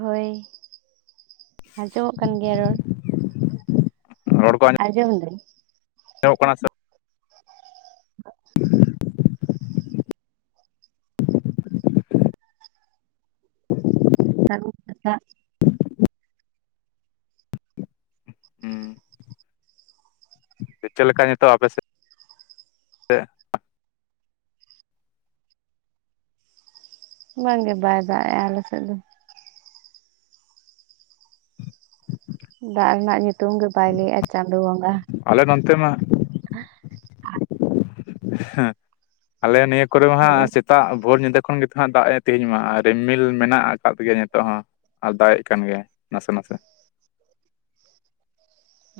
ᱦᱳᱭ ᱟᱸᱡᱚᱢᱚᱜ ᱠᱟᱱ ᱜᱮᱭᱟ ᱨᱚᱲ᱾ [inaudible] ᱨᱚᱲ ᱠᱚ ᱟᱸᱡᱚᱢ ᱟᱸᱡᱚᱢ ᱮᱫᱟᱹᱧ, ᱟᱸᱡᱚᱢᱚᱜ ᱠᱟᱱᱟ ᱥᱮ? [inaudible] ᱦᱮᱸ ᱜᱚᱝ [unintelligible] ᱠᱟᱛᱷᱟᱜ ᱪᱮ ᱪᱮᱫ ᱞᱮᱠᱟ ᱱᱤᱛᱚᱜ ᱟᱯᱮ ᱥᱮᱫ? ᱵᱟᱝ ᱜᱮ ᱵᱟᱭ ᱫᱟᱜ ᱮᱜᱼᱟ ᱟᱞᱮ ᱥᱮᱫ ᱫᱚ᱾ ᱫᱟᱜ ᱨᱮᱱᱟᱜ ᱧᱩᱛᱩᱢ ᱜᱮ ᱵᱟᱭ ᱞᱟᱹᱭᱮᱜᱼᱟ ᱪᱟᱸᱫᱚ ᱵᱚᱸᱜᱟ? ᱟᱞᱮ ᱱᱚᱱᱛᱮ ᱢᱟ ᱟᱸ [inaudible] ᱦᱮᱸ ᱟᱞᱮ ᱱᱤᱭᱟᱹ ᱠᱚᱨᱮ ᱢᱟ ᱦᱟᱸᱜ ᱦᱳᱭ ᱥᱮᱛ- ᱛᱟᱜ ᱵᱷᱳᱨ ᱧᱤᱫᱟᱹ ᱠᱷᱚᱱ ᱜᱮ ᱛᱚ ᱦᱟᱸᱜ ᱫᱟᱜ ᱮ ᱛᱮᱦᱮᱧ ᱢᱟ ᱟ ᱨᱤᱢᱤᱞ ᱢᱮᱱᱟᱜ ᱟᱠᱟᱫ ᱜᱮᱭᱟ ᱱᱤᱛᱚᱜ ᱦᱚᱸ᱾ ᱟᱨ ᱫᱟᱜᱼᱮᱜ ᱠᱟᱱ ᱜᱮᱭᱟᱭ ᱱᱟᱥᱮ ᱱᱟᱥᱮ᱾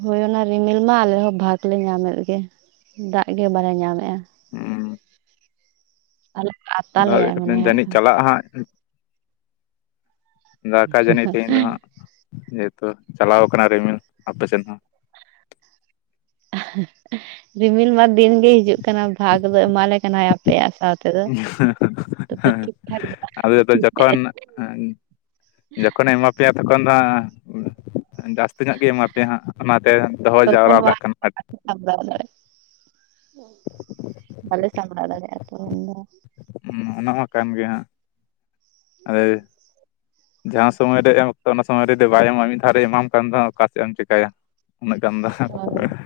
ᱦᱳᱭ ᱚᱱᱟ ᱨᱤᱢᱤᱞ ᱢᱟ ᱟᱞᱮ ᱦᱚᱸ ᱵᱷᱟᱜᱽ ᱞᱮ ᱧᱟᱢᱮᱫ ᱜᱮ, ᱫᱟᱜ ᱜᱮ ᱵᱟᱞᱮ ᱧᱟᱢᱼᱮᱜᱼᱟ᱾ ᱦᱩᱸ᱾ ᱟᱞᱮ, ᱟᱯ- ᱟᱫᱚ ᱦᱚᱭ ᱠᱟᱹᱴᱤᱱ ᱡᱟᱹᱱᱤᱡ ᱪᱟᱞᱟᱜᱼᱟ ᱦᱟᱸᱜ ᱫᱟᱠᱟ ᱡᱟᱹᱱᱤᱡ ᱛᱮᱦᱤᱧ ᱫᱚ ᱦᱟᱸᱜ ᱡᱮᱦᱮᱛᱩ ᱪᱟᱞᱟᱣ ᱟᱠᱟᱱᱟ ᱨᱤᱢᱤᱞ ᱟᱯᱮᱥᱮᱱ ᱦᱚᱸ᱾ [unintelligible] ᱨᱤᱢᱤᱞ ᱢᱟ ᱫᱤᱱ ᱜᱮ ᱦᱤᱡᱩᱜ ᱠᱟᱱᱟ, ᱵᱷᱟᱜᱽ ᱫᱚ ᱮᱢᱟ ᱞᱮ ᱠᱟᱱᱟᱭ ᱟᱯᱮᱭᱟᱜ ᱥᱟᱶ- ᱛᱮᱫᱚ [unintelligible] ᱛᱚᱵᱮ ᱦᱮᱸ, ᱴᱷᱤᱠ ᱴᱷᱟᱠ ᱟᱫᱚ ᱡᱚᱛᱚ ᱡᱚᱠᱷᱚᱱ ᱦᱮᱸᱻᱱ ᱡᱚᱠᱷᱚᱱᱮ ᱮᱢᱟ ᱯᱮᱭᱟ ᱛᱚᱠᱷᱚᱱ ᱫᱚ ᱦᱟᱸᱜ [unintelligible] ᱡᱟᱥ ᱛᱤᱱᱟᱹᱜ ᱜᱮ ᱮᱢᱟ ᱯᱮᱭᱟ ᱦᱟᱸᱜ ᱚᱱᱟᱛᱮ ᱫᱚᱦᱚ ᱛᱚᱠᱷᱚᱱ ᱡᱟᱣᱨᱟ ᱢᱟ ᱠᱟᱜ ᱠᱟᱱᱟ [unintelligible] ᱵᱟᱞᱮ ᱥᱟᱢᱲᱟᱣ ᱫᱟᱲᱮᱭᱟᱜᱼᱟ ᱛᱚ ᱩᱱᱫᱚ᱾ ᱩᱸ ᱚᱱᱟᱢᱟ ᱠᱟᱱ ᱜᱮᱭᱟ ᱦᱟᱸᱜ᱾ ᱟᱫᱮ ᱡᱟᱦᱟᱸ ᱥᱚᱢᱚᱭ ᱨᱮ ᱮᱢ ᱚᱠᱛᱚ ᱚᱱᱟ ᱥᱚᱢᱚᱭ ᱨᱮ ᱡᱩᱫᱤ ᱵᱟᱭ ᱮᱢ ᱢᱟ ᱢᱤᱫ ᱫᱷᱟᱣ ᱨᱮ ᱮᱢᱟᱢ ᱠᱷᱟᱱ ᱫᱚ ᱦᱟᱸᱜ ᱚᱠᱟᱥᱮᱫ ᱮᱢ ᱪᱮᱠᱟᱭᱟ? ᱩᱱᱟᱹᱜ ᱜᱟᱱ ᱫᱚ ᱦᱳᱭ [unintelligible]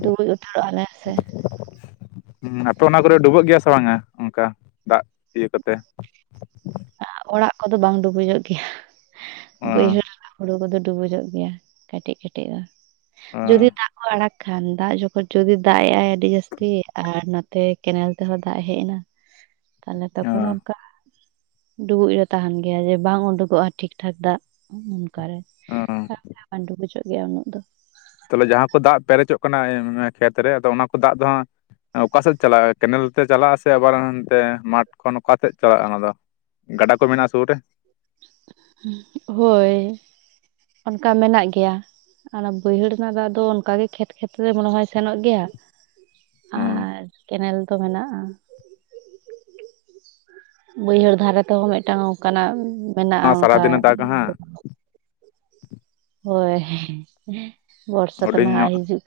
ᱰᱩᱵᱩᱡ ᱩᱛᱟᱹᱨᱚᱜ ᱟᱞᱮ ᱥᱮ, ᱦᱩᱸ ᱟᱯᱮ ᱚᱱᱟ ᱠᱚᱨᱮ ᱰᱩᱵᱟᱹᱜ ᱜᱮᱭᱟ ᱥᱮ ᱵᱟᱝᱼᱟ ᱚᱱᱠᱟ ᱫᱟᱜ ᱤᱭᱟᱹ ᱠᱚᱛᱮ? ᱟ ᱚᱲᱟᱜ ᱠᱚᱫᱚ ᱵᱟᱝ ᱰᱩᱵᱩᱡᱚᱜ ᱜᱮᱭᱟ ᱚᱸ ᱵᱟᱹᱭᱦᱟᱹᱲ ᱨᱮᱱᱟᱜ ᱦᱩᱲᱩ ᱠᱚᱫᱚ ᱰᱩᱵᱩᱡᱚᱜ ᱜᱮᱭᱟ᱾ ᱠᱟᱹᱴᱤᱡ ᱠᱟᱹᱴᱤᱡ ᱫᱚ ᱡᱩᱫᱤ ᱚᱸ ᱫᱟᱜ ᱠᱚ ᱟᱲᱟᱜᱽ ᱠᱷᱟᱱ ᱫᱟᱜ ᱡᱚᱠᱷᱚᱡ ᱡᱩᱫᱤ ᱫᱟᱜ ᱮᱜᱼ ᱟᱭ ᱟᱹᱰᱤ ᱡᱟᱹᱥᱛᱤ ᱟᱨ ᱱᱚᱛᱮ ᱠᱮᱱᱟᱞ ᱛᱮᱦᱚᱸ ᱫᱟᱜ ᱦᱮᱜ ᱮᱱᱟ [inaudible] ᱛᱟᱦᱮᱞᱮ ᱛᱚᱠᱷᱚᱱ ᱚᱸ ᱚᱱᱠᱟ ᱰᱩᱵᱩᱡ ᱨᱮ ᱛᱟᱦᱮᱸᱱ ᱜᱮᱭᱟ ᱡᱮ ᱵᱟᱝ ᱩᱰᱩᱠᱚᱜᱼᱟ ᱴᱷᱤᱠ ᱴᱷᱟᱠ ᱫᱟᱜ ᱩᱸ ᱚᱠᱟᱨᱮ ᱚᱸ [unintelligible] ᱰᱩᱵᱩᱡᱚᱜ ᱜᱮᱭᱟ ᱩᱱᱟᱹᱜ ᱫᱚ᱾ ᱛᱟᱦᱞᱮ ᱡᱟᱦᱟᱸ ᱠᱚ ᱫᱟᱜ ᱯᱮᱨᱮᱡᱚᱜ ᱠᱟᱱᱟ ᱠᱷᱮᱛᱨᱮ ᱟᱫᱚ ᱚᱱᱟ ᱠᱚ ᱫᱟᱜ ᱫᱚ ᱦᱟᱸᱜ ᱚᱠᱟ ᱥᱮᱫ ᱪᱟᱞᱟᱜᱼᱟ ᱠᱮᱱᱮᱞ ᱛᱮ ᱪᱟᱞᱟᱜ ᱟᱥ ᱟᱵᱟᱨ ᱦᱟᱱᱛᱮ ᱢᱟᱴᱷ ᱠᱷᱚᱱ ᱚᱠᱟ ᱥᱮᱫ ᱪᱟᱞᱟᱜᱼᱟ ᱚᱱᱟ ᱫᱚ? ᱜᱟᱰᱟ ᱠᱚ ᱢᱮᱱᱟᱜᱼᱟ ᱥᱩᱨ ᱨᱮ? ᱦᱳᱭ ᱚᱱᱠᱟ ᱢᱮᱱᱟᱜ ᱜᱮᱭᱟ᱾ ᱚᱱᱟ ᱵᱟᱹᱭᱦᱟᱹᱲ ᱨᱮᱱᱟᱜ ᱫᱟᱜ ᱫᱚ ᱚᱱᱠᱟᱜ ᱜᱮ ᱠᱷᱮᱛ ᱠᱷᱮᱛᱨᱮ ᱢᱚᱱᱮ ᱦᱚᱭ ᱥᱮᱱᱚᱜ ᱜᱮᱭᱟ, ᱦᱩᱸ ᱟᱨ ᱠᱮᱱᱮᱞ ᱫᱚ ᱢᱮᱱᱟᱜᱼᱟ᱾ ᱵᱟᱹᱭᱦᱟᱹᱲ ᱫᱷᱟᱨᱮ ᱛᱮᱦᱚᱸ ᱢᱤᱫᱴᱟᱱ ᱚᱝᱠᱟᱱᱟᱜ ᱢᱮᱱᱟᱜᱼᱟ ᱚᱝᱠᱟ ᱥᱟᱨᱟᱫᱤᱱᱮ ᱫᱟᱜᱟ ᱦᱟᱸᱜ [inaudible] ᱦᱳᱭ ᱵᱚᱨᱥᱟ ᱛᱚ ᱦᱩᱰᱤᱧ ᱱᱟᱦᱟᱸᱜ ᱧᱚᱜ ᱦᱤᱡᱩᱜ ᱠᱟᱱᱟ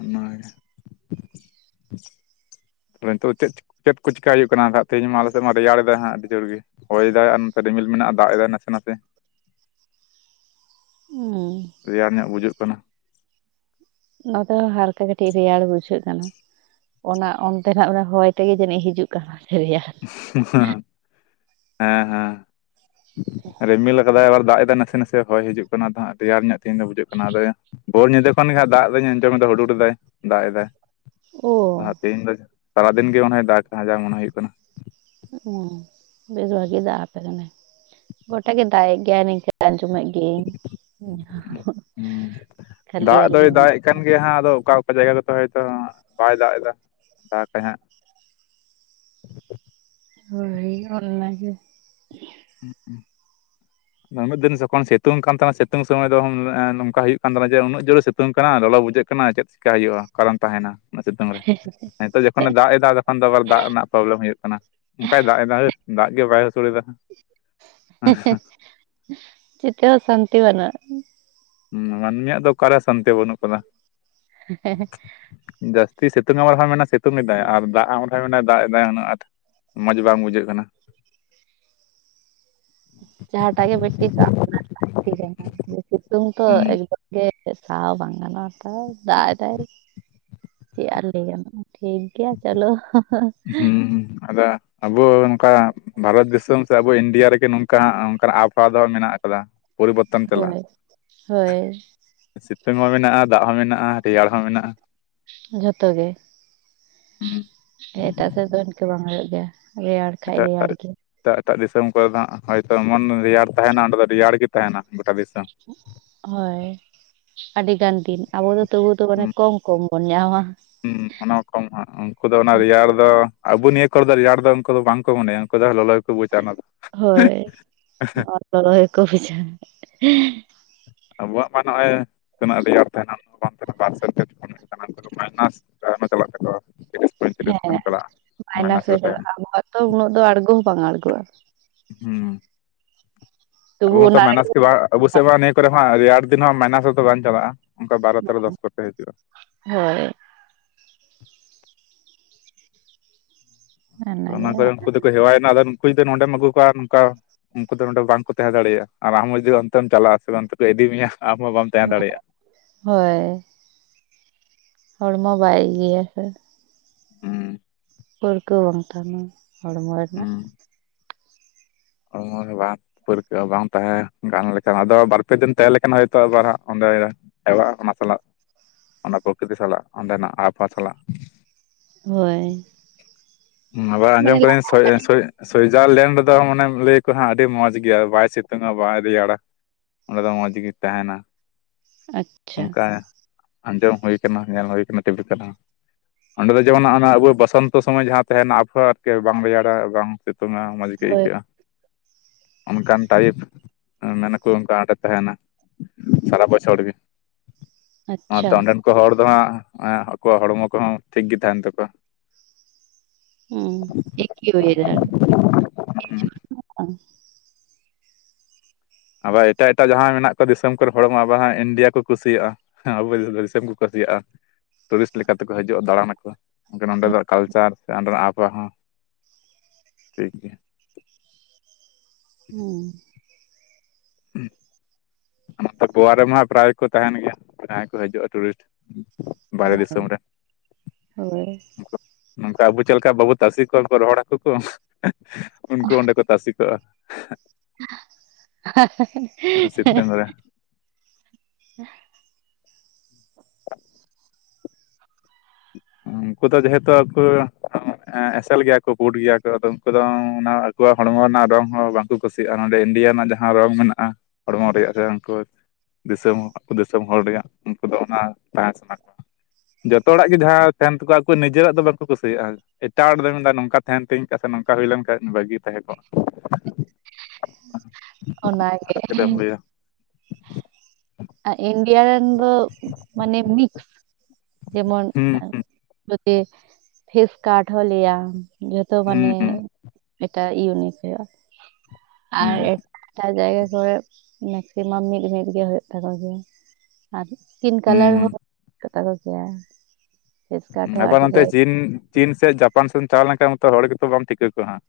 ᱚᱱᱟᱜᱮ ᱛᱟᱦᱞᱮ ᱱᱤᱛᱚᱜ ᱫᱚ ᱪᱮᱫ ᱪᱮᱫ ᱠᱚ ᱪᱤᱠᱟ ᱦᱩᱭᱩᱜ ᱠᱟᱱᱟ ᱛᱮᱦᱮᱧ ᱢᱟ ᱟᱞ ᱥᱮᱫ ᱢᱟ ᱨᱮᱭᱟᱲᱮᱫᱟ ᱦᱟᱸᱜ ᱟᱹᱰᱤ ᱡᱳᱨ ᱜᱮ᱾ ᱦᱚᱭ ᱮᱫᱟᱭ ᱟᱨ ᱱᱚᱛᱮ ᱨᱤᱢᱤᱞ ᱢᱮᱱᱟᱜᱼᱟ ᱫᱟᱜ ᱮᱫᱟᱭ ᱱᱟᱥᱮ ᱱᱟᱥᱮ᱾ ᱩᱸ᱾ ᱨᱮᱭᱟᱲ ᱧᱚᱜ ᱵᱩᱡᱷᱟᱹᱜ ᱠᱟᱱᱟ᱾ ᱱᱚᱛᱮ ᱦᱚᱸ ᱦᱟᱨᱠᱮ ᱠᱟᱹᱴᱤᱡ ᱨᱮᱭᱟᱲ ᱵᱩᱡᱷᱟᱹᱜ ᱠᱟᱱᱟ᱾ ᱚᱱᱟ ᱚᱱᱛᱮᱱᱟᱜ ᱦᱚᱭ ᱛᱮᱜᱮ ᱡᱟᱹᱱᱤᱡ ᱦᱤᱡᱩᱜ ᱠᱟᱱᱟ ᱨᱮᱭᱟᱲ᱾ ᱦᱩᱸ ᱦᱟᱸ ᱦᱮᱸ ᱦᱮᱸ᱾ ᱨᱤᱢᱤᱞ ᱠᱟᱫᱟᱭ ᱮᱵᱟᱨ ᱫᱟᱜ ᱮᱫᱟᱭ ᱱᱟᱥᱮ ᱱᱟᱥᱮ ᱦᱚᱭ ᱦᱤᱡᱩᱜ ᱠᱟᱱᱟ ᱛᱚ ᱦᱟᱸᱜ ᱨᱮᱭᱟᱨ ᱧᱚᱜ ᱛᱮᱦᱤᱧ ᱫᱚ ᱵᱩᱡᱩᱜ ᱠᱟᱱᱟ ᱟᱫᱚ ᱵᱳᱨ ᱧᱤᱫᱟᱹ ᱠᱷᱚᱱ ᱜᱮ ᱦᱟᱸ ᱫᱟᱜ ᱮᱫᱟᱹᱧ ᱟᱸᱡᱚᱢ ᱮᱟ ᱦᱩᱰᱩᱨ ᱮᱟᱭ ᱫᱟᱜ ᱮᱫᱟᱭ᱾ ᱳ [unintelligible] ᱛᱮᱦᱮᱧ ᱫᱚ ᱥᱟᱨᱟᱫᱤᱱ ᱜᱮ ᱢᱚᱱᱮ ᱫᱟᱜ ᱠᱟᱭ ᱡᱟᱦᱟ ᱢᱚᱱᱮ ᱦᱩᱭᱩᱜ ᱠᱟᱱᱟ᱾ ᱚ ᱵᱮᱥ ᱵᱷᱟᱜᱤ ᱫᱟᱜ ᱟᱯᱮ ᱠᱟᱱᱟᱭ, ᱜᱚᱴᱟᱜ ᱜᱮ ᱫᱟᱜᱫ ᱜᱮᱭᱟᱭ ᱱᱤᱝᱠ ᱟᱸᱡᱚᱢᱮᱫ ᱜᱮ ᱭᱟᱹᱧ ᱦᱩᱸ ᱠᱷᱟᱹᱟᱞ ᱟᱞᱮ [unintelligible] ᱡᱟᱦᱟᱸ ᱟᱫᱚ ᱚᱠᱟ ᱚᱠᱟ ᱡᱟᱭᱜᱟ ᱨᱮᱛᱚ ᱦᱚᱭᱛᱳ ᱵᱟᱭ ᱫᱟᱜ ᱮᱫᱟ ᱫᱟᱜᱟᱭ ᱦᱟᱸᱜ᱾ [inaudible] ᱵᱷᱟᱹᱜᱤ ᱜᱮ ᱚᱱᱟ ᱜᱮ᱾ [inaudible] ᱩᱱᱟᱹᱜ ᱫᱤᱱ ᱡᱚᱠᱷᱚᱱ ᱥᱤᱛᱩᱝ ᱠᱟᱱ ᱛᱟᱦᱮᱸᱱᱟ ᱥᱤᱛᱩᱝ ᱥᱚᱢᱚᱭ ᱫᱚ ᱮᱸ ᱱᱚᱝᱠᱟ ᱦᱩᱭᱩᱜ ᱠᱟᱱ ᱛᱟᱦᱮᱸᱱᱟ ᱡᱮ ᱩᱱᱟᱹᱜ ᱡᱨᱮ ᱥᱤᱛᱩᱝ ᱠᱟᱱᱟ ᱞᱚᱞᱚ ᱵᱩᱡᱷᱟᱹᱜ ᱠᱟᱱᱟ ᱪᱮᱫ ᱠᱟ ᱦᱩᱭᱩᱜᱼᱟ ᱚᱠᱟᱨᱮᱢ ᱛᱟᱦᱮᱸᱱᱟ ᱩᱱᱟᱹᱜ ᱥᱤᱛᱩᱝ ᱨᱮ? ᱱᱤᱛᱳ ᱡᱚᱠᱷᱚᱱᱮ ᱫᱟᱜ ᱮᱫᱟ ᱛᱚᱠᱷᱚᱱ ᱫᱚ ᱟᱵᱟᱨ ᱫᱟᱜ ᱨᱮᱱᱟᱜ ᱯᱨᱚᱵᱞᱮᱢ ᱦᱩᱭᱩᱜ ᱠᱟᱱᱟ᱾ ᱚᱱᱠᱟᱭ ᱫᱟᱜ ᱮᱫᱟ ᱦᱳᱭ ᱫᱟᱜ ᱜᱮ ᱵᱟᱭ ᱟᱹᱥᱳᱲᱮᱫᱟ᱾ ᱪᱮᱫ ᱛᱮᱦᱚᱸ ᱥᱟᱹᱱᱛᱤ ᱵᱟᱹᱱᱩᱜᱼᱟ᱾ ᱦᱩᱸ ᱢᱟᱹᱱᱢᱤᱭᱟᱜ ᱫᱚ ᱚᱠᱟᱨᱮ ᱥᱟᱱᱛᱤ ᱵᱟᱹᱱᱩᱜ ᱠᱟᱫᱟ᱾ [unintelligible] ᱡᱟᱹᱥᱛᱤ ᱥᱤᱛᱩᱝ ᱟᱢ ᱨᱮᱦᱚᱸ ᱢᱮᱱᱟ ᱥᱤᱛᱩᱝ ᱮᱫᱟᱭ ᱟᱨ ᱫᱟᱜ ᱟᱢ ᱨᱮᱦᱚᱸ ᱢᱮᱱᱟ ᱫᱟᱜ ᱮ ᱫᱟᱭ ᱩᱱᱟᱹ ᱟᱸᱴ ᱢᱚᱸᱡ ᱵᱟᱝ ᱵᱩᱡᱷᱟᱹᱜ ᱠᱟᱱᱟ᱾ ᱡᱟᱦᱟᱸᱴᱟᱜ ᱜᱮ [inaudible] ᱴᱷᱤᱠ [inaudible] ᱥᱤᱛᱩᱝ ᱛᱚ ᱦᱩᱸ ᱮᱠᱫᱚᱢ ᱜᱮ ᱥᱟᱦᱟᱣ ᱵᱟᱝ ᱜᱟᱱᱚᱜᱼᱟ ᱛᱟᱣ ᱫᱟᱜ ᱮᱫᱟᱭ᱾ ᱪᱮᱜ ᱟᱨ ᱞᱟᱹᱭ ᱟᱢ ᱴᱷᱤᱠ ᱜᱮᱭᱟ ᱪᱚᱞᱚ ᱦᱩᱸ ᱦᱩᱸ ᱟᱫᱚ ᱟᱵᱚ ᱱᱚᱝᱠᱟ ᱵᱷᱟᱨᱚᱛ ᱫᱤᱥᱚᱢ ᱥᱮ ᱟᱵᱚ ᱤᱱᱰᱤᱭᱟ ᱨᱮᱜᱮ ᱱᱚᱝᱠᱟ ᱱᱚᱝᱠᱱᱟᱜ ᱟᱵᱚᱦᱟᱣᱟ ᱫᱚ ᱢᱮᱱᱟᱜ ᱠᱟᱫᱟ᱾ ᱯᱚᱨᱤᱵᱚᱨᱛᱚᱱ ᱪᱟᱞᱟᱜᱼᱟ᱾ ᱦᱳᱭ ᱦᱳᱭ ᱥᱤᱛᱩᱝ ᱦᱚᱸ ᱢᱮᱱᱟᱜᱼᱟ, ᱫᱟᱜ ᱦᱚᱸ ᱢᱮᱱᱟᱜᱼᱟ, ᱨᱮᱭᱟᱲ ᱦᱚᱸ ᱢᱮᱱᱟᱜᱼᱟ, ᱡᱷᱚᱛᱚ ᱜᱮ᱾ ᱦᱩᱸ᱾ ᱮᱴᱟᱜ ᱥᱮᱫ ᱫᱚ ᱤᱱᱠᱟᱹ ᱵᱟᱝ ᱦᱩᱭᱩᱜ ᱜᱮᱭᱟ ᱨᱮᱭᱟᱲ ᱠᱷᱟᱡ ᱮᱴᱟᱜ ᱮᱴᱟᱜ ᱨᱮᱭᱟᱲ ᱜᱮ᱾ ᱮᱴᱟᱜ ᱮᱴᱟᱜ ᱫᱤᱥᱚᱢ ᱠᱚᱨᱮ ᱫᱚ ᱦᱟᱸᱜ ᱦᱚᱭᱛᱚ ᱮᱢᱚᱱ ᱨᱮᱭᱟᱲ ᱛᱟᱦᱮᱱᱟ ᱚᱸᱰᱮ ᱫᱚ ᱨᱮᱭᱟᱲ ᱜᱮ ᱛᱟᱦᱮᱱᱟ ᱜᱚᱴᱟ ᱫᱤᱥᱚᱢ ᱦᱳᱭ ᱟᱹᱰᱤ ᱜᱟᱱ ᱫᱤᱱ ᱟᱵᱚ ᱫᱚ ᱛᱚᱵᱩ ᱫᱚ ᱢᱟᱱᱮ ᱠᱚᱢ ᱠᱚᱢ ᱵᱚᱱ ᱧᱟᱢᱟ ᱾ ᱦᱩ ᱚᱱᱟ ᱠᱷᱚᱱ ᱩᱱᱠᱩ ᱫᱚ ᱚᱱᱟ ᱨᱮᱭᱟᱲ ᱟᱫᱚ ᱟᱵᱚ ᱱᱤᱭᱟᱹ ᱠᱚᱨᱮ ᱫᱚ ᱨᱮᱭᱟᱲ ᱫᱚ ᱩᱱᱠᱩ ᱫᱚ ᱵᱟᱝᱠᱚ ᱢᱚᱱᱮᱭᱟ ᱩᱱᱠᱩ ᱫᱚ ᱞᱚᱞᱚ ᱜᱮ ᱠᱚ ᱵᱩᱡ-ᱟ ᱚᱱᱟ ᱫᱚ ᱾ ᱦᱳᱭ ᱱᱚᱣᱟ ᱞᱚᱞᱚ ᱜᱮᱠᱚ ᱵᱩᱡ-ᱟ ᱾ ᱟᱵᱚᱣᱟᱜ ᱢᱟ ᱱᱚᱜᱼᱚᱭ ᱛᱤᱱᱟᱹᱜ ᱨᱮᱭᱟᱲ ᱛᱟᱦᱮᱱᱟ ᱩᱱᱟᱹᱜ ᱵᱟᱝ ᱛᱟᱦᱮᱱᱟ ᱵᱟᱨ ᱩᱱᱠᱩ ᱫᱚ ᱢᱟᱭᱱᱟᱥ ᱟᱭᱢᱟ ᱪᱟᱞᱟᱜ ᱛᱟᱠᱚᱣᱟ ᱾ ᱦᱮᱸ ᱢᱟᱭᱱᱟᱥ ᱨᱮ ᱦᱩᱭ ᱛᱟᱦᱮᱱᱟ ᱪᱟᱞᱟᱜᱼᱟ ᱟᱵᱚᱣᱟᱜ ᱛᱚ ᱩᱱᱟᱹᱜ ᱫᱚ ᱟᱬᱜᱚ ᱦᱚᱸ ᱵᱟᱝ ᱟᱬᱜᱚᱜᱼᱟ ᱾ ᱦᱩᱸ ᱟᱵᱚ ᱛᱚᱵᱩ ᱢᱟᱛᱚ ᱚᱱᱟ ᱢᱟᱭᱱᱟᱥ ᱨᱮᱜᱮ ᱜᱮ ᱵᱟᱝ ᱟᱵᱚ ᱥᱮᱫ ᱢᱟ ᱚᱱᱮᱠ ᱠᱚᱨᱮ ᱨᱮᱭᱟᱲ ᱫᱤᱱ ᱦᱚᱸ ᱢᱟᱭᱱᱟᱥ ᱨᱮᱫᱚ ᱵᱟᱝ ᱪᱟᱞᱟᱜᱼᱟ ᱚᱱᱠᱟ ᱵᱟᱨᱚ ᱛᱮᱨᱚ ᱫᱚᱥ ᱠᱚᱛᱮ ᱦᱤᱡᱩᱜᱼᱟ ᱾ ᱦᱳᱭ ᱚᱱᱟᱜᱮ ᱚᱱᱟ ᱠᱚᱨᱮ ᱩᱱᱠᱩ ᱫᱚᱠᱚ ᱦᱮᱣᱟᱭᱮᱱᱟ ᱟᱫᱚ ᱩᱱᱠᱩ ᱡᱚᱫᱤ ᱱᱚᱰᱮᱢ ᱟᱹᱜᱩ ᱠᱚᱣᱟ ᱱᱚᱝᱠᱟ ᱩᱱᱠᱩ ᱫᱚ ᱱᱚᱸᱰᱮ ᱵᱟᱝᱠᱚ ᱛᱟᱦᱮᱸ ᱫᱟᱲᱮᱭᱟᱜᱼᱟ ᱟᱨ ᱟᱢ ᱦᱚᱸ ᱡᱩᱫᱤ ᱚᱱᱛᱮᱢ ᱪᱟᱞᱟᱜᱼᱟ ᱥᱮ ᱚᱱᱛᱮ ᱠᱚ ᱤᱫᱤ ᱢᱮᱭᱟ ᱟᱢᱦᱚᱸ ᱵᱟᱢ ᱛᱟᱦᱮᱸ ᱫᱟᱲᱮᱭᱟᱜᱼᱟ᱾ ᱦᱳᱭ ᱦᱚᱲᱢᱚ ᱵᱟᱭ ᱤᱭᱟᱹᱭᱟ ᱥᱮ ᱦᱩᱸ ᱯᱟᱹᱨᱠᱟᱹᱣ ᱵᱟᱝ ᱛᱟᱦᱮᱱᱟ ᱦᱚᱲᱢᱚ ᱨᱮᱱᱟᱜ [inaudible] ᱯᱟᱹᱨᱠᱟᱹᱣ ᱵᱟᱝ ᱛᱟᱦᱮᱸ ᱜᱟᱱ ᱞᱮᱠᱷᱟᱱ ᱟᱫᱚ ᱵᱟᱨᱯᱮ ᱫᱤᱱ ᱛᱟᱦᱮᱸ ᱞᱮᱠᱷᱟᱱ ᱦᱚᱭᱛᱚ ᱟᱵᱟᱨ ᱦᱟᱜ ᱚᱸᱰᱮ [inaudible] ᱚᱱᱟ ᱥᱟᱞᱟᱜ ᱚᱱᱟ ᱯᱨᱚᱠᱨᱤᱛᱤ ᱥᱟᱞᱟᱜ ᱚᱸᱰᱮᱱᱟᱜ ᱟᱵᱚᱦᱟᱣᱟ ᱥᱟᱞᱟᱜ ᱦᱳᱭ ᱾ ᱟᱵᱟᱨ ᱢᱟᱱᱮ ᱟᱸᱡᱚᱢ [inaudible] ᱥᱩᱭ ᱥᱩᱭ ᱥᱩᱭᱡᱟᱨᱞᱮᱱᱰ ᱨᱮᱫᱚ ᱢᱟᱱᱮ ᱞᱟᱹᱭ ᱠᱚ ᱦᱟᱸᱜ ᱟᱹᱰᱤ ᱢᱚᱸᱡᱽ ᱜᱮᱭᱟ ᱵᱟᱭ ᱥᱤᱛᱩᱝᱼᱟ ᱵᱟᱭ ᱨᱮᱭᱟᱲᱟ ᱚᱸᱰᱮ ᱫᱚ ᱢᱚᱸᱡᱽ ᱜᱮ ᱛᱟᱦᱮᱱᱟ ᱾ ᱟᱪᱪᱷᱟ ᱚᱱᱠᱟ ᱟᱸᱡᱚᱢ ᱦᱩᱭ ᱠᱟᱱᱟ ᱧᱮᱞ ᱦᱩᱭ ᱠᱟᱱᱟ ᱴᱤᱵᱤ ᱠᱚᱨᱮ ᱦᱚᱸ ᱾ ᱚᱸᱰᱮ ᱫᱚ ᱡᱮᱢᱚᱱ ᱦᱚᱸ-ᱱᱚᱣᱟ ᱟᱵᱚᱣᱟᱜ ᱵᱚᱥᱚᱱᱛᱚ ᱥᱚᱢᱚᱭ ᱡᱟᱦᱟᱸ ᱛᱟᱦᱮᱱᱟ ᱟᱵᱚᱦᱟᱣ ᱟᱨᱠᱤ ᱵᱟᱝ ᱨᱮᱭᱟᱲᱟ ᱵᱟᱝ ᱥᱤᱛᱩᱝᱼᱟ ᱾ ᱢᱚᱡᱽ ᱜᱮ ᱦᱳᱭ ᱟᱹᱭᱠᱟᱹᱜᱼᱟ ᱾ ᱚᱱᱠᱟᱱ ᱴᱟᱭᱤᱯ ᱢᱮᱱᱟᱠᱚ ᱚᱱᱠᱟ ᱚᱸᱰᱮ ᱛᱟᱦᱮᱱᱟ ᱾ ᱥᱟᱨᱟ ᱵᱚᱪᱷᱚᱨ ᱜᱮ ᱾ ᱟᱪᱪᱷᱟ ᱟᱱᱟᱛᱮ ᱚᱸᱰᱮᱱ ᱠᱚ ᱦᱚᱲ ᱫᱚ ᱦᱟᱸᱜ ᱟᱠᱚᱣᱟᱜ ᱦᱚᱲᱢᱚ ᱠᱚᱦᱚᱸ ᱴᱷᱤᱠ ᱜᱮ ᱛᱟᱦᱮᱱ ᱛᱟᱠᱚᱣᱟ ᱾ ᱦᱩᱸ ᱮᱠᱤ ᱚᱭᱮᱫᱟᱨ ᱾ ᱟᱵᱟᱨ ᱮᱴᱟᱜ ᱮᱴᱟᱜ ᱡᱟᱦᱟᱸ ᱢᱮᱱᱟᱜ ᱠᱚᱣᱟ ᱫᱤᱥᱚᱢ ᱠᱚᱨᱮᱱ ᱦᱚᱲ ᱢᱟ ᱟᱵᱟᱨ ᱦᱟᱸᱜ ᱤᱱᱰᱤᱭᱟ ᱠᱚ ᱠᱩᱥᱤᱭᱟᱜᱼᱟ ᱾ ᱟᱵᱚ ᱫᱤᱥᱚᱢ ᱠᱚ ᱠᱩᱥᱤᱭᱟᱜᱼᱟ ᱴᱩᱨᱤᱥᱴ ᱞᱮᱠᱟᱛᱮᱠᱚ ᱦᱤᱡᱩᱜᱼᱟ ᱫᱟᱬᱟᱱ ᱟᱠᱚ ᱾ ᱦᱟᱰᱮᱸ ᱱᱟᱸᱰᱮᱱᱟᱜ ᱠᱟᱞᱪᱟᱨ ᱥᱮ ᱚᱸᱰᱮᱱᱟᱜ ᱟᱵᱚᱦᱟᱣ ᱦᱚᱸ ᱴᱷᱤᱠ ᱜᱮᱭᱟ ᱾ ᱦᱩᱸ [unintelligible] ᱜᱷᱳᱣᱟ ᱨᱮᱢᱟ ᱯᱨᱟᱭ ᱠᱚ ᱛᱟᱦᱮᱱ ᱜᱮᱭᱟ ᱡᱟᱦᱟᱸᱭ ᱠᱚ ᱦᱤᱡᱩᱜᱼᱟ ᱴᱩᱨᱤᱥᱴ ᱾ ᱵᱟᱭᱨᱮ ᱫᱤᱥᱚᱢ ᱨᱮ ᱦᱳᱭ ᱦᱳᱭ ᱱᱚᱝᱠᱟ ᱟᱵᱚ ᱪᱮᱫ ᱞᱮᱠᱟ ᱵᱟᱵᱩ ᱛᱟᱥᱮ ᱠᱚᱣᱟ ᱠᱚ ᱨᱚᱦᱚᱲ ᱦᱟᱠᱩ ᱠᱚ ᱩᱱᱠᱩ ᱚᱸᱰᱮ ᱠᱚ ᱛᱟᱥᱮ ᱠᱚᱜᱼᱟ, [unintelligible] ᱥᱤᱛᱩᱝ ᱨᱮ, ᱩᱱᱠᱩ ᱫᱚ ᱡᱮ ᱦᱩᱛᱩ ᱟᱠᱚ ᱮᱥᱮᱞ ᱜᱮᱭᱟ ᱠᱚ ᱯᱩᱴ ᱜᱮᱭᱟ ᱠᱚ ᱟᱫᱚ ᱩᱱᱠᱩ ᱫᱚ ᱚᱱᱟ ᱟᱠᱚᱣᱟᱜ ᱦᱚᱲ ᱢᱚ ᱨᱮᱱᱟᱜ ᱨᱚᱝ ᱦᱚᱸ ᱵᱟᱝ ᱠᱚ ᱠᱩᱥᱤᱭᱟᱜᱼᱟ ᱱᱚᱸᱰᱮ ᱤᱱᱰᱤᱭᱟ ᱨᱮᱱᱟᱜ ᱡᱟᱦᱟᱸ ᱨᱚᱝ ᱢᱮᱱᱟᱜᱼᱟ ᱦᱚᱲᱢᱚ ᱨᱮᱭᱟᱜ ᱥᱮ ᱩᱱᱠᱩ ᱫᱤᱥᱚᱢ ᱫᱤᱥᱚᱢ ᱦᱚᱲ ᱨᱮᱭᱟᱜ ᱩᱱᱠᱩ ᱫᱚ ᱚᱱᱟ ᱛᱟᱦᱮᱸ ᱥᱟᱱᱟ ᱠᱚᱣᱟ, ᱡᱚᱛᱚ ᱦᱚᱲᱟᱜ ᱜᱮ ᱡᱟᱦᱟᱸ ᱛᱟᱦᱮᱱ ᱛᱟᱠᱚᱣᱟ ᱟᱠᱚᱣᱟᱜ ᱱᱤᱡᱮ ᱨᱟᱜ ᱫᱚ ᱵᱟᱝ ᱠᱚ ᱠᱩᱥᱤ ᱭᱟᱜᱼᱟ ᱾ ᱮᱴᱟᱜ ᱦᱚᱲ ᱫᱚᱭ ᱢᱮᱱ ᱫᱟ ᱱᱚᱝᱠᱟ ᱛᱟᱦᱮᱱ ᱛᱤᱧ ᱠᱷᱟᱡ ᱥᱮ ᱱᱚᱝ ᱠᱟ ᱦᱩᱭ ᱞᱮᱱ ᱠᱷᱟᱡ ᱵᱷᱟᱹᱜᱤ ᱛᱟᱦᱮᱸ ᱠᱚᱜᱼᱟ᱾ ᱚᱱᱟᱜᱮ ᱪᱮᱫ ᱮᱢ ᱞᱟᱹᱭᱟ ᱟᱨ ᱤᱱᱰᱤᱭᱟ ᱨᱮᱱ ᱫᱚ ᱢᱟᱱᱮ ᱢᱤᱠᱥ ᱡᱮᱢᱚᱱᱼᱼ ᱦᱩᱸ ᱦᱩᱸ ᱡᱚᱛᱤ ᱯᱷᱮᱥ ᱠᱟᱴ ᱦᱚᱸ ᱞᱟᱹᱭᱟ ᱡᱟᱛᱮ ᱦᱩᱸ ᱢᱟᱱᱮᱼᱼ ᱦᱩᱸ ᱮᱴᱟᱜ ᱤᱭᱩᱱᱤᱠ ᱦᱩᱭᱩᱜᱼᱟ ᱟᱨ ᱦᱩᱸ ᱮᱴᱟ ᱡᱟᱭᱜᱟ ᱠᱚ ᱨᱮᱼᱼ ᱢᱮᱠ ᱥᱤᱢᱟᱢ ᱢᱤᱫ ᱢᱤᱫ ᱜᱮ ᱦᱩᱭᱩᱜ ᱛᱟᱠᱚ ᱜᱮᱭᱟ ᱟᱨ ᱯᱤᱠ ᱠᱟᱞᱟᱨ ᱦᱩᱸ ᱦᱚᱸ ᱠᱟᱛᱟ ᱠᱚ [unintelligible] ᱟᱵᱟᱨ ᱱᱚᱛᱮ ᱪᱤᱱ ᱪᱤᱱ ᱥᱮ ᱡᱟᱯᱟᱱ ᱥᱮᱫ ᱪᱟᱞᱟᱣ ᱞᱮᱱ ᱠᱷᱟᱱ ᱛᱚ ᱦᱚᱲ ᱜᱮ ᱛᱚ ᱵᱟᱢ ᱴᱷᱤᱠᱟᱹ ᱠᱚᱣᱟ ᱦᱟᱸᱠ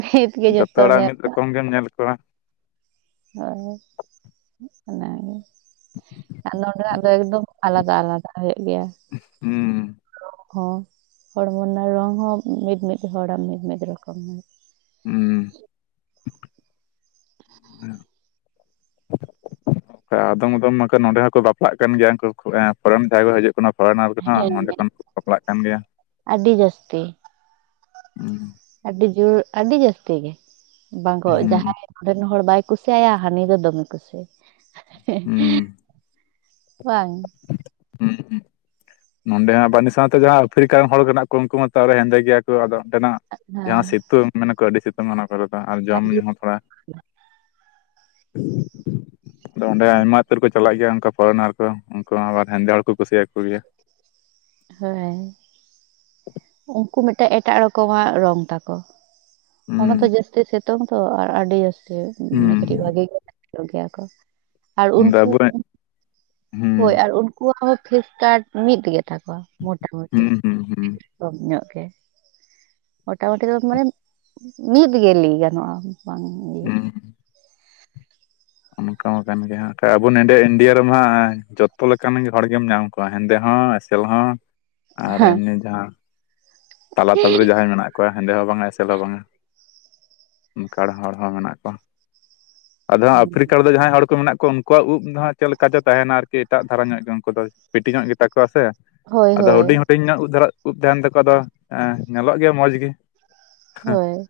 ᱱᱤᱛ ᱜᱮ ᱡᱷᱚᱛᱚ ᱡᱚᱛᱚᱢ ᱦᱚᱲ ᱦᱟᱜ ᱧᱮᱞ ᱢᱤᱫ ᱠᱟᱜ ᱨᱚᱠᱚᱢ ᱜᱮᱢ ᱧᱮᱞ ᱠᱚᱣᱟ᱾ ᱦᱳᱭ ᱚᱱᱟ ᱜᱮᱼᱼ ᱟᱨ ᱱᱚᱸᱰᱮ ᱱᱟᱜ ᱫᱚ ᱮᱠᱫᱚᱢ ᱟᱞᱟᱫᱟ ᱟᱞᱟᱫᱟ ᱦᱳᱭᱳᱜ ᱜᱮᱭᱟ᱾ ᱦᱩᱸ ᱦᱚᱸ ᱦᱚᱲ ᱢᱚ ᱨᱮᱱᱟᱜ ᱨᱚᱝ ᱦᱚᱸ ᱢᱤᱫ ᱢᱤᱫ ᱦᱚᱲ ᱟᱜ ᱢᱤᱫ ᱨᱚᱠᱚᱢ ᱦᱩᱸ [inaudible] [inaudible] ᱟᱫᱚᱢ ᱟᱫᱚᱢ ᱱᱟᱠᱷᱟᱡ ᱱᱚᱸᱰᱮ ᱦᱚᱸᱠᱚ ᱵᱟᱯᱞᱟᱜ ᱠᱟᱱ ᱜᱮᱭᱟ ᱩᱱ ᱯᱷᱚ ᱨᱮᱱ ᱡᱟᱭᱜᱟ ᱠᱚ ᱦᱤᱡᱩᱜ ᱠᱟᱱᱟ᱾ ᱯᱦᱳᱨᱮᱱᱟᱨ ᱠᱚᱦᱚ ᱦᱮᱸ ᱱᱚᱰᱮ ᱜᱷᱚᱱ ᱠᱚ ᱵᱟᱯᱞᱟᱜ ᱱᱚᱸᱰᱮ ᱠᱷᱚᱱ ᱥᱟᱯᱲᱟᱜ ᱠᱟᱱ ᱜᱮᱭᱟ ᱟᱹᱰᱤ ᱡᱟᱹᱥᱛᱤ ᱦᱩᱸ ᱟᱹᱰᱤ ᱡᱳᱨ ᱟᱹᱰᱤ ᱡᱟᱹᱥ ᱛᱤ ᱜᱮ ᱵᱟᱝ ᱠᱚ ᱦᱩᱸ ᱡᱟᱦᱟᱸᱭᱼᱼ ᱚᱰᱮ ᱨᱮᱱ ᱦᱚᱲ ᱵᱟᱭ ᱠᱩᱥᱤ ᱟᱭᱟ ᱦᱟᱹᱱᱤ ᱫᱚ ᱫᱚ ᱢᱮ ᱠᱩᱥᱤ [inaudible] ᱦᱩᱸ ᱵᱟᱝ ᱦᱩᱸ ᱦᱩᱸ ᱱᱚᱸᱰᱮ ᱦᱚᱸ ᱚᱹᱱᱤ ᱥᱟᱶᱛᱮ ᱡᱟᱦᱟᱸᱭ ᱟᱯᱷᱨᱤᱠᱟ ᱨᱮᱱ ᱦᱚᱲ ᱢᱮᱱᱟᱜ ᱠᱚᱣᱟ ᱩᱱᱠᱩ ᱦᱚᱛᱚ ᱦᱮᱸᱫᱮ ᱜᱮᱭᱟ ᱠᱚ ᱟᱫᱚᱼᱼ ᱚᱸᱰᱮ ᱱᱟᱜ ᱦᱮᱸ ᱡᱟᱦᱟᱸ ᱥᱤᱛᱩᱝ ᱢᱮᱱᱟ ᱠᱚ ᱟᱹᱰᱤ ᱥᱤᱛᱩᱝ ᱠᱚ ᱟᱨ ᱡᱚᱢ ᱟᱹᱰᱤ ᱧᱩ ᱦᱚᱸ ᱛᱷᱚᱲᱟ᱾ ᱟᱫᱚ ᱚᱸᱰᱮ ᱟᱭᱢᱟ ᱩᱛᱟᱹᱨ ᱠᱚ ᱪᱟᱞᱟᱜ ᱜᱮᱭᱟ ᱚᱱᱠᱟ ᱯᱷᱚᱨᱮᱱᱟᱨ ᱠᱚ ᱩᱱᱠᱩ ᱟᱵᱟᱨ ᱦᱮᱸᱫᱮ ᱦᱚᱲ ᱠᱚ ᱠᱩᱥᱤ ᱭᱟᱠᱚ ᱜᱮᱭᱟ᱾ ᱦᱳᱭ ᱩᱱᱠᱩ ᱢᱤᱫ ᱴᱟᱝ ᱮᱴᱟᱜ ᱨᱚᱠᱚᱢ ᱟᱜ ᱨᱚᱝ ᱛᱟᱠᱚ᱾ ᱦᱩᱸ ᱚᱱᱟ ᱫᱚ ᱡᱟᱹᱥᱛᱤ ᱥᱤᱛᱩᱝ ᱛᱚ ᱟᱨ ᱟᱹᱰᱤ ᱡᱟᱹᱥᱛᱤ ᱦᱩᱸ ᱠᱟᱹᱴᱤᱡ ᱵᱷᱟᱜᱤ ᱜᱮᱭᱟ ᱠᱚᱼᱼ ᱚᱰᱮ ᱟᱵᱚ ᱨᱮᱱᱼᱼ ᱦᱚᱢ ᱦᱳᱭ ᱟᱨ ᱩᱱᱠᱩ ᱣᱟᱜ ᱦᱚᱸ ᱯᱷᱮᱥ ᱴᱟᱜ ᱢᱤᱫ ᱜᱮᱛᱟ ᱠᱚᱣᱟ ᱢᱚᱴᱟ ᱢᱩᱴᱤ᱾ ᱦᱩᱸ ᱦᱩᱸ ᱦᱩᱸ ᱠᱚᱢ ᱧᱚᱜ ᱜᱮᱼᱼ ᱢᱚᱴᱟ ᱢᱩᱴᱤ ᱫᱚ ᱢᱟᱱᱮ ᱢᱤᱫ ᱜᱮ ᱞᱟᱹᱭ ᱜᱟᱱᱚᱜᱼᱟ ᱵᱟᱝ ᱤᱭᱟᱹ ᱦᱮᱸᱻ ᱚᱱᱠᱟ ᱠᱟᱱ ᱜᱮᱭᱟ ᱦᱟᱸᱜ ᱟᱵᱚ ᱱᱚᱰᱮ ᱤᱱᱰᱤᱭᱟ ᱨᱮᱢᱟᱸᱜ ᱡᱚᱛᱚ ᱞᱮᱠᱟᱱ ᱦᱚᱲ ᱜᱮᱢ ᱧᱟᱢ ᱠᱚᱣᱟ ᱦᱮᱸᱫᱮ ᱦᱚᱸ ᱮᱥᱮᱼᱼ [unintelligible] ᱟᱨ ᱦᱮᱸ ᱮᱢᱱᱤ ᱡᱟᱦᱟᱸ ᱛᱟᱞᱟ ᱛᱟᱞᱤ ᱨᱮ ᱡᱟᱦᱟᱸᱭ ᱢᱮᱱᱟᱜᱼᱼ ᱠᱩᱣᱟ ᱦᱮᱸᱫᱮ ᱦᱚᱸ ᱵᱟᱝ ᱟ ᱮᱥᱮᱞ ᱦᱚᱸ ᱵᱟᱝ ᱟ ᱚᱱᱠᱟ ᱦᱚᱲ ᱦᱚᱸ ᱢᱮᱱᱟᱜ ᱠᱚᱣᱟ᱾ ᱟᱫᱚ ᱟᱯᱷᱨᱤᱠᱟ ᱨᱮᱫᱚ ᱡᱟᱦᱟᱸᱭ ᱦᱚᱲ ᱠᱚ ᱢᱮᱱᱟᱜ ᱠᱚᱣᱟ ᱩᱱᱼᱼ ᱟᱠᱚᱣᱟᱜ ᱩᱵ ᱫᱚ ᱦᱟᱸᱜ ᱪᱮᱫ ᱞᱮᱠᱟ ᱪᱚ ᱛᱟᱦᱮᱱᱟ ᱟᱨᱠᱤ ᱮᱴᱟᱜ ᱫᱷᱟᱨᱟ ᱧᱚᱜ ᱜᱮ ᱩᱱᱠᱩ ᱫᱚ ᱯᱤᱴᱤ ᱧᱚᱜ ᱜᱮᱛᱟ ᱠᱚᱣᱟ ᱥᱮᱼᱼ ᱦᱳᱭ ᱟᱫᱚ ᱦᱳᱭ ᱦᱩᱰᱤᱧ ᱦᱩᱰᱤᱧ ᱧᱚᱜ ᱩᱵ ᱫᱷᱟᱨᱟ ᱩᱵ ᱛᱟᱦᱮᱱ ᱛᱟᱠᱚᱣᱟ ᱟᱫᱚ ᱧᱮᱞᱚᱜ ᱜᱮᱭᱟ ᱢᱚᱸᱡᱽ ᱜᱮᱼᱼ ᱦᱳᱭ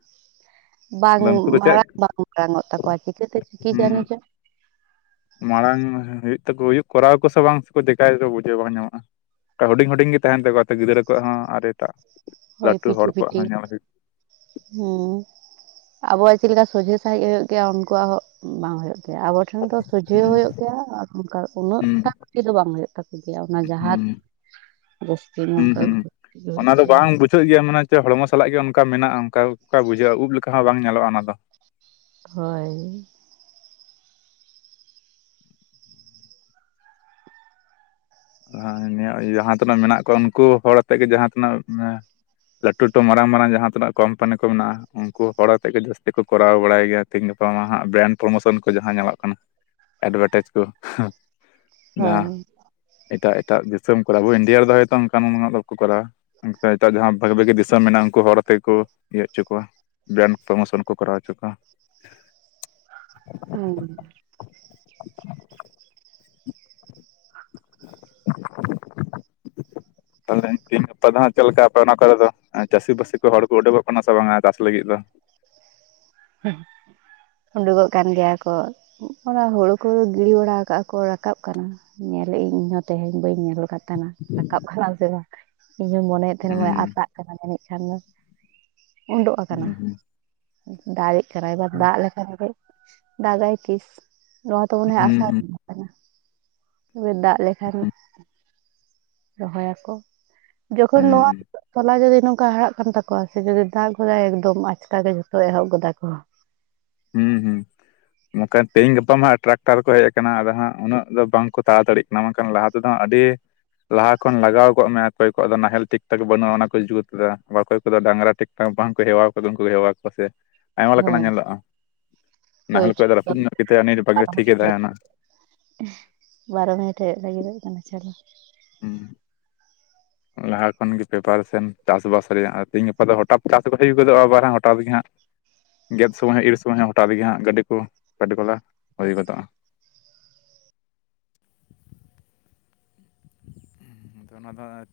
ᱵᱟᱝ ᱟᱫᱚ ᱩᱱᱠᱩ ᱫᱚ ᱪᱮᱫ ᱢᱟᱲᱟᱝ ᱵᱟᱝ ᱜᱟᱱᱚᱜ ᱛᱟᱠᱚᱣᱟ ᱪᱤᱠᱟᱹᱛᱮ ᱪᱤᱠᱤ ᱦᱩᱸ ᱡᱟᱱᱤ ᱪᱚ ᱢᱟᱲᱟᱝ ᱦᱩᱭᱩᱜ ᱛᱟᱠᱚ ᱦᱩᱭᱩᱜ ᱠᱚᱨᱟᱣ ᱟᱠᱚ ᱥᱮ ᱵᱟᱝ ᱥᱮᱠᱚ ᱫᱮᱠᱟᱭᱟ ᱠᱚ ᱵᱩᱡᱷᱟᱹᱣ ᱵᱟᱝ ᱧᱟᱢᱚᱜᱼᱟ᱾ ᱦᱩᱰᱤᱧ ᱦᱩᱰᱤᱧ ᱜᱮ ᱛᱟᱦᱮᱱ ᱛᱟᱠᱚᱣᱟᱛᱚ ᱜᱤᱫᱽᱨᱟᱹ ᱠᱚᱣᱟᱜ ᱦᱚᱸ ᱟᱨ ᱮᱴᱟᱜ ᱞᱟᱹᱴᱩ ᱦᱚᱲ ᱠᱚᱣᱟᱜ ᱦᱚᱸ ᱧᱮᱞ ᱦᱩᱭᱩᱜᱼᱼ ᱦᱮᱸ ᱟᱵᱚᱣᱟᱜ ᱪᱮᱫ ᱞᱮᱠᱟ ᱥᱚᱡᱷᱮ ᱥᱟᱦᱤᱡ ᱳᱭᱳᱜ ᱜᱮᱭᱟ ᱩᱱᱠᱩᱣᱟᱜ ᱦᱚᱸ ᱵᱟᱝ ᱦᱳᱭᱳ ᱜᱮᱭᱟ ᱟᱵᱚ᱾ ᱴᱷᱮᱱ ᱫᱚ ᱥᱚᱡᱷᱮᱣ ᱦᱩᱸ ᱦᱩᱭᱩᱜ ᱜᱮᱭᱟ ᱟᱨ ᱚᱝᱠᱟ ᱩᱱᱟᱹᱜ ᱴᱟᱠ ᱛᱤᱥ ᱦᱚᱸ ᱵᱟᱝ ᱦᱩᱭᱩᱜ ᱛᱟᱠᱚ ᱜᱮᱭᱟ ᱚᱱᱟ ᱡᱟᱦᱟᱸᱛ ᱦᱩᱸ ᱵᱚᱥᱛᱤ ᱱᱚᱝᱠᱟ ᱫᱚ ᱜᱷᱩᱛᱤ [unintelligible] ᱵᱟᱝ ᱥᱟᱹᱭ ᱜᱮᱭᱟᱢ ᱚᱱᱟ ᱪᱮ ᱦᱚᱲᱢᱚ ᱥᱟᱞᱟᱜ ᱜᱮ ᱚᱱᱠᱟ ᱢᱮᱱᱟᱜᱼᱟ, ᱚᱱᱠᱟ ᱵᱩᱡᱷᱟᱹᱜᱼᱟ ᱩᱵ ᱞᱮᱠᱟ ᱦᱚᱸ ᱵᱟᱝ ᱧᱮᱞᱚᱜᱼᱟ ᱚᱱᱟ ᱫᱚ ᱦᱳᱭ ᱦᱳᱭ ᱱᱤᱭᱟᱹ ᱡᱟᱦᱟᱸ ᱛᱤᱱᱟᱹᱜ ᱢᱮᱱᱟᱜ ᱠᱚᱣᱟ ᱩᱱᱠᱩ ᱦᱚᱲ ᱟᱛᱮᱫ ᱜᱮ ᱡᱟᱦᱟᱸ ᱛᱤᱱᱟᱹᱜ ᱞᱟᱹᱴᱩ ᱞᱟᱹᱴᱩ ᱢᱟᱨᱟᱝ ᱢᱟᱨᱟᱝ ᱡᱟᱦᱟᱸ ᱛᱤᱱᱟᱹᱜ ᱠᱳᱢᱯᱟᱱᱤ ᱠᱚ ᱢᱮᱱᱟᱜᱼᱟ ᱩᱱᱠᱩ ᱦᱚᱲ ᱟᱛᱮᱫ ᱜᱮ ᱡᱟᱹᱥᱛᱤ ᱠᱚ ᱠᱚᱨᱟᱣ ᱵᱟᱲᱟᱭ ᱜᱮᱭᱟ ᱛᱮᱦᱮᱧ ᱜᱟᱯᱟ ᱢᱟ ᱦᱟᱸᱜ ᱵᱨᱮᱱᱰ ᱯᱨᱢᱳᱥᱚᱱ ᱠᱚ ᱡᱟᱦᱟᱸ ᱧᱮᱞᱚᱜ ᱠᱟᱱ ᱮᱰᱵᱷᱮᱴᱟᱡ ᱠᱚ ᱡᱟᱦᱟᱸ ᱦᱳᱭ ᱮᱴᱟᱜ ᱮᱴᱟᱜ ᱫᱤᱥᱚᱢ ᱠᱚᱨᱮ ᱟᱵᱚ ᱤᱱᱰᱤᱭᱟ ᱨᱮᱫᱚ ᱦᱚᱭᱛᱚ ᱚᱱᱠᱟᱱᱟᱜ [unintelligible] ᱫᱚ ᱵᱟᱠᱚ ᱠᱚᱨᱟᱣᱟ ᱚᱱᱛᱮ ᱮᱴᱟᱜ ᱡᱟᱦᱟᱸ ᱵᱷᱟᱹᱜᱮ ᱵᱷᱟᱹᱜᱮ ᱫᱤᱥᱚᱢ ᱢᱮᱱᱟᱜᱼᱟ ᱩᱱᱠᱩ ᱦᱚᱲ ᱟᱛᱮᱠᱚ ᱤᱭᱟᱹ ᱦᱚᱪᱚ ᱠᱚᱣᱟ ᱵᱮᱱ ᱯᱨᱢᱳᱥᱚᱱ ᱠᱚ ᱠᱚᱨᱟᱣ ᱦᱚᱪᱚ ᱠᱚᱣᱟ ᱦᱩ ᱛᱟᱦᱚᱞᱮ ᱛᱤᱦᱤᱧ ᱜᱟᱯᱟ ᱫᱚ ᱦᱟᱸᱜ ᱪᱮᱫᱞᱮᱠᱟ ᱟᱯᱮ ᱚᱱᱟ ᱠᱚᱨᱮ ᱫᱚ? ᱟᱨ ᱪᱟᱥᱤ ᱵᱟᱥᱤ ᱠᱚ ᱦᱚᱲ ᱠᱚ ᱩᱰᱩᱠᱚᱜ ᱠᱟᱱᱟ ᱥᱮ ᱵᱟᱝᱟ ᱪᱟᱥ ᱞᱟᱹᱜᱤᱫ ᱫᱚ? ᱦᱩ ᱩᱰᱩᱠᱚᱜ ᱠᱟᱱ ᱜᱮᱭᱟ ᱠᱚ ᱚᱱᱟ ᱦᱩᱲᱩ ᱠᱚ ᱜᱤᱲᱤ ᱵᱟᱲᱟ ᱠᱟᱜᱼᱟ ᱠᱚ ᱨᱟᱠᱟᱵ ᱠᱟᱱᱟ ᱧᱮᱞᱮᱟᱹᱤᱧ ᱤᱧᱦᱚᱸ ᱛᱮᱦᱮᱧ ᱵᱟᱹᱧ ᱧᱮᱞ ᱠᱟᱫ ᱠᱟᱱᱟ, ᱨᱟᱠᱟᱵ ᱠᱟᱱᱟ ᱥᱮ ᱵᱟᱝ ᱤᱧᱦᱚᱧ ᱢᱚᱱᱮᱭᱮᱫ ᱛᱟᱦᱮᱱᱟ ᱢᱮ ᱟᱛᱟᱜ ᱠᱟᱱᱟ ᱡᱟᱹᱱᱤᱡ ᱠᱷᱟᱱ ᱫᱚ ᱩᱰᱳᱜ ᱟᱠᱟᱱᱟ ᱫᱟᱨᱮᱜ ᱠᱟᱱᱟ ᱮᱵᱟᱨ ᱫᱟᱜ ᱞᱮᱠᱷᱟᱱ ᱜᱮ ᱫᱟᱜᱟᱭ ᱛᱤᱥ ᱱᱚᱣᱟ ᱛᱚ ᱢᱚᱱᱮ ᱦᱚᱭ ᱟᱥᱟᱲ ᱵᱚᱸᱜᱟ ᱛᱚᱵᱮ ᱫᱟᱜ ᱞᱮᱠᱷᱟᱱ ᱨᱚᱦᱚᱭᱟᱠᱚ ᱡᱚᱠᱷᱚᱱ ᱱᱚᱣᱟ ᱛᱚᱞᱟ ᱡᱩᱚᱫᱤ ᱱᱚᱝᱠᱟ ᱦᱟᱨᱟᱜ ᱠᱟᱱ ᱛᱟᱠ ᱠᱚ ᱥᱮ ᱡᱩᱫᱤ ᱫᱟᱜ ᱜᱚᱫᱟᱭ ᱮᱠᱫᱚᱢ ᱟᱪᱠᱟ ᱜᱮ ᱡᱷᱚᱛᱚ ᱮᱦᱚᱵ ᱜᱚᱫᱟ ᱠᱚ ᱦᱩᱸ ᱦᱩᱸ ᱱᱚᱠᱷᱟᱱ ᱛᱮᱦᱤᱧ ᱜᱟᱯᱟ ᱢᱟ ᱴᱨᱟᱠᱴᱟᱨ ᱠᱚ ᱦᱮᱡ ᱠᱟᱱᱟ ᱟᱫᱚ ᱦᱟᱸᱜ ᱩᱱᱟᱹᱜ ᱫᱚ ᱵᱟᱝᱠᱚ ᱛᱟᱲᱟᱛᱟᱹᱲᱤᱜ ᱚᱱᱟ ᱵᱟᱝᱠᱷᱟᱱ ᱞᱟᱦᱟ ᱛᱮᱫᱚ ᱟᱹᱰᱤ ᱞᱟᱦᱟ ᱠᱷᱚᱱ ᱞᱟᱜᱟᱣ ᱠᱚᱜ ᱢᱮ ᱚᱠᱚᱭ ᱠᱚᱣᱟᱜ ᱫᱚ ᱱᱟᱦᱮᱞ ᱴᱷᱤᱠ ᱴᱷᱟᱠ ᱵᱟᱹᱱᱩᱜᱼᱟ ᱚᱱᱟ ᱠᱚ ᱡᱩᱛ ᱫᱟ ᱵᱟ ᱚᱠᱚᱭ ᱠᱚᱫᱚ ᱰᱟᱝᱨᱟ ᱴᱷᱤᱠ [unintelligible] ᱵᱟᱝ ᱠᱚ ᱦᱮᱣᱟ ᱠᱚᱫᱚ ᱩᱱᱠᱩ ᱠᱚ ᱦᱮᱣᱟ ᱠᱚᱣᱟ ᱥᱮ ᱟᱭᱢᱟ ᱞᱮᱠᱟᱱᱟᱜ ᱦᱮᱸ ᱧᱮᱞᱚᱜᱼᱟ ᱱᱟᱦᱮᱞ ᱦᱳᱭ ᱠᱚ ᱫᱚ ᱨᱟᱹᱯᱩᱫ ᱧᱚᱜ ᱜᱮᱛᱟᱭᱟ ᱩᱱᱤ ᱵᱟᱜᱮ ᱴᱷᱤᱠᱮ [inaudible] ᱛᱟᱦᱮᱱᱟ ᱵᱟᱨᱚ ᱢᱤᱱᱤᱴ ᱦᱳᱭᱳᱜ ᱞᱟᱹᱜᱤᱫᱚᱜ ᱠᱟᱱᱟ ᱪᱚᱞᱚ ᱦᱩᱸ ᱞᱟᱦᱟ ᱠᱷᱚᱱ ᱜᱮ ᱯᱮᱯᱟᱨᱥᱮᱱ ᱪᱟᱥᱵᱟᱥ ᱨᱮᱭᱟᱜ ᱛᱤᱦᱤᱧ ᱜᱟᱯᱟ ᱫᱚ ᱦᱚᱴᱟᱛ ᱪᱟᱥ ᱵᱷᱟᱜᱤ ᱜᱚᱫᱚᱜᱼᱟ ᱟᱵᱟᱨ ᱦᱚᱴᱟᱛ ᱜᱮ ᱦᱟᱸᱜ ᱜᱮᱫ ᱥᱳᱢᱚᱭ ᱦᱚᱸ ᱤᱨ ᱥᱳᱚᱢᱚᱭ ᱦᱚᱸ ᱦᱚᱴᱟᱛ ᱜᱮ ᱦᱟᱸᱜ ᱜᱟᱹᱰᱤ ᱠᱚ [unintelligible] ᱜᱚᱞᱟ ᱦᱩᱭ ᱜᱚᱫᱚᱜᱼᱟ [unintelligible] ᱚᱱᱟ ᱫᱚ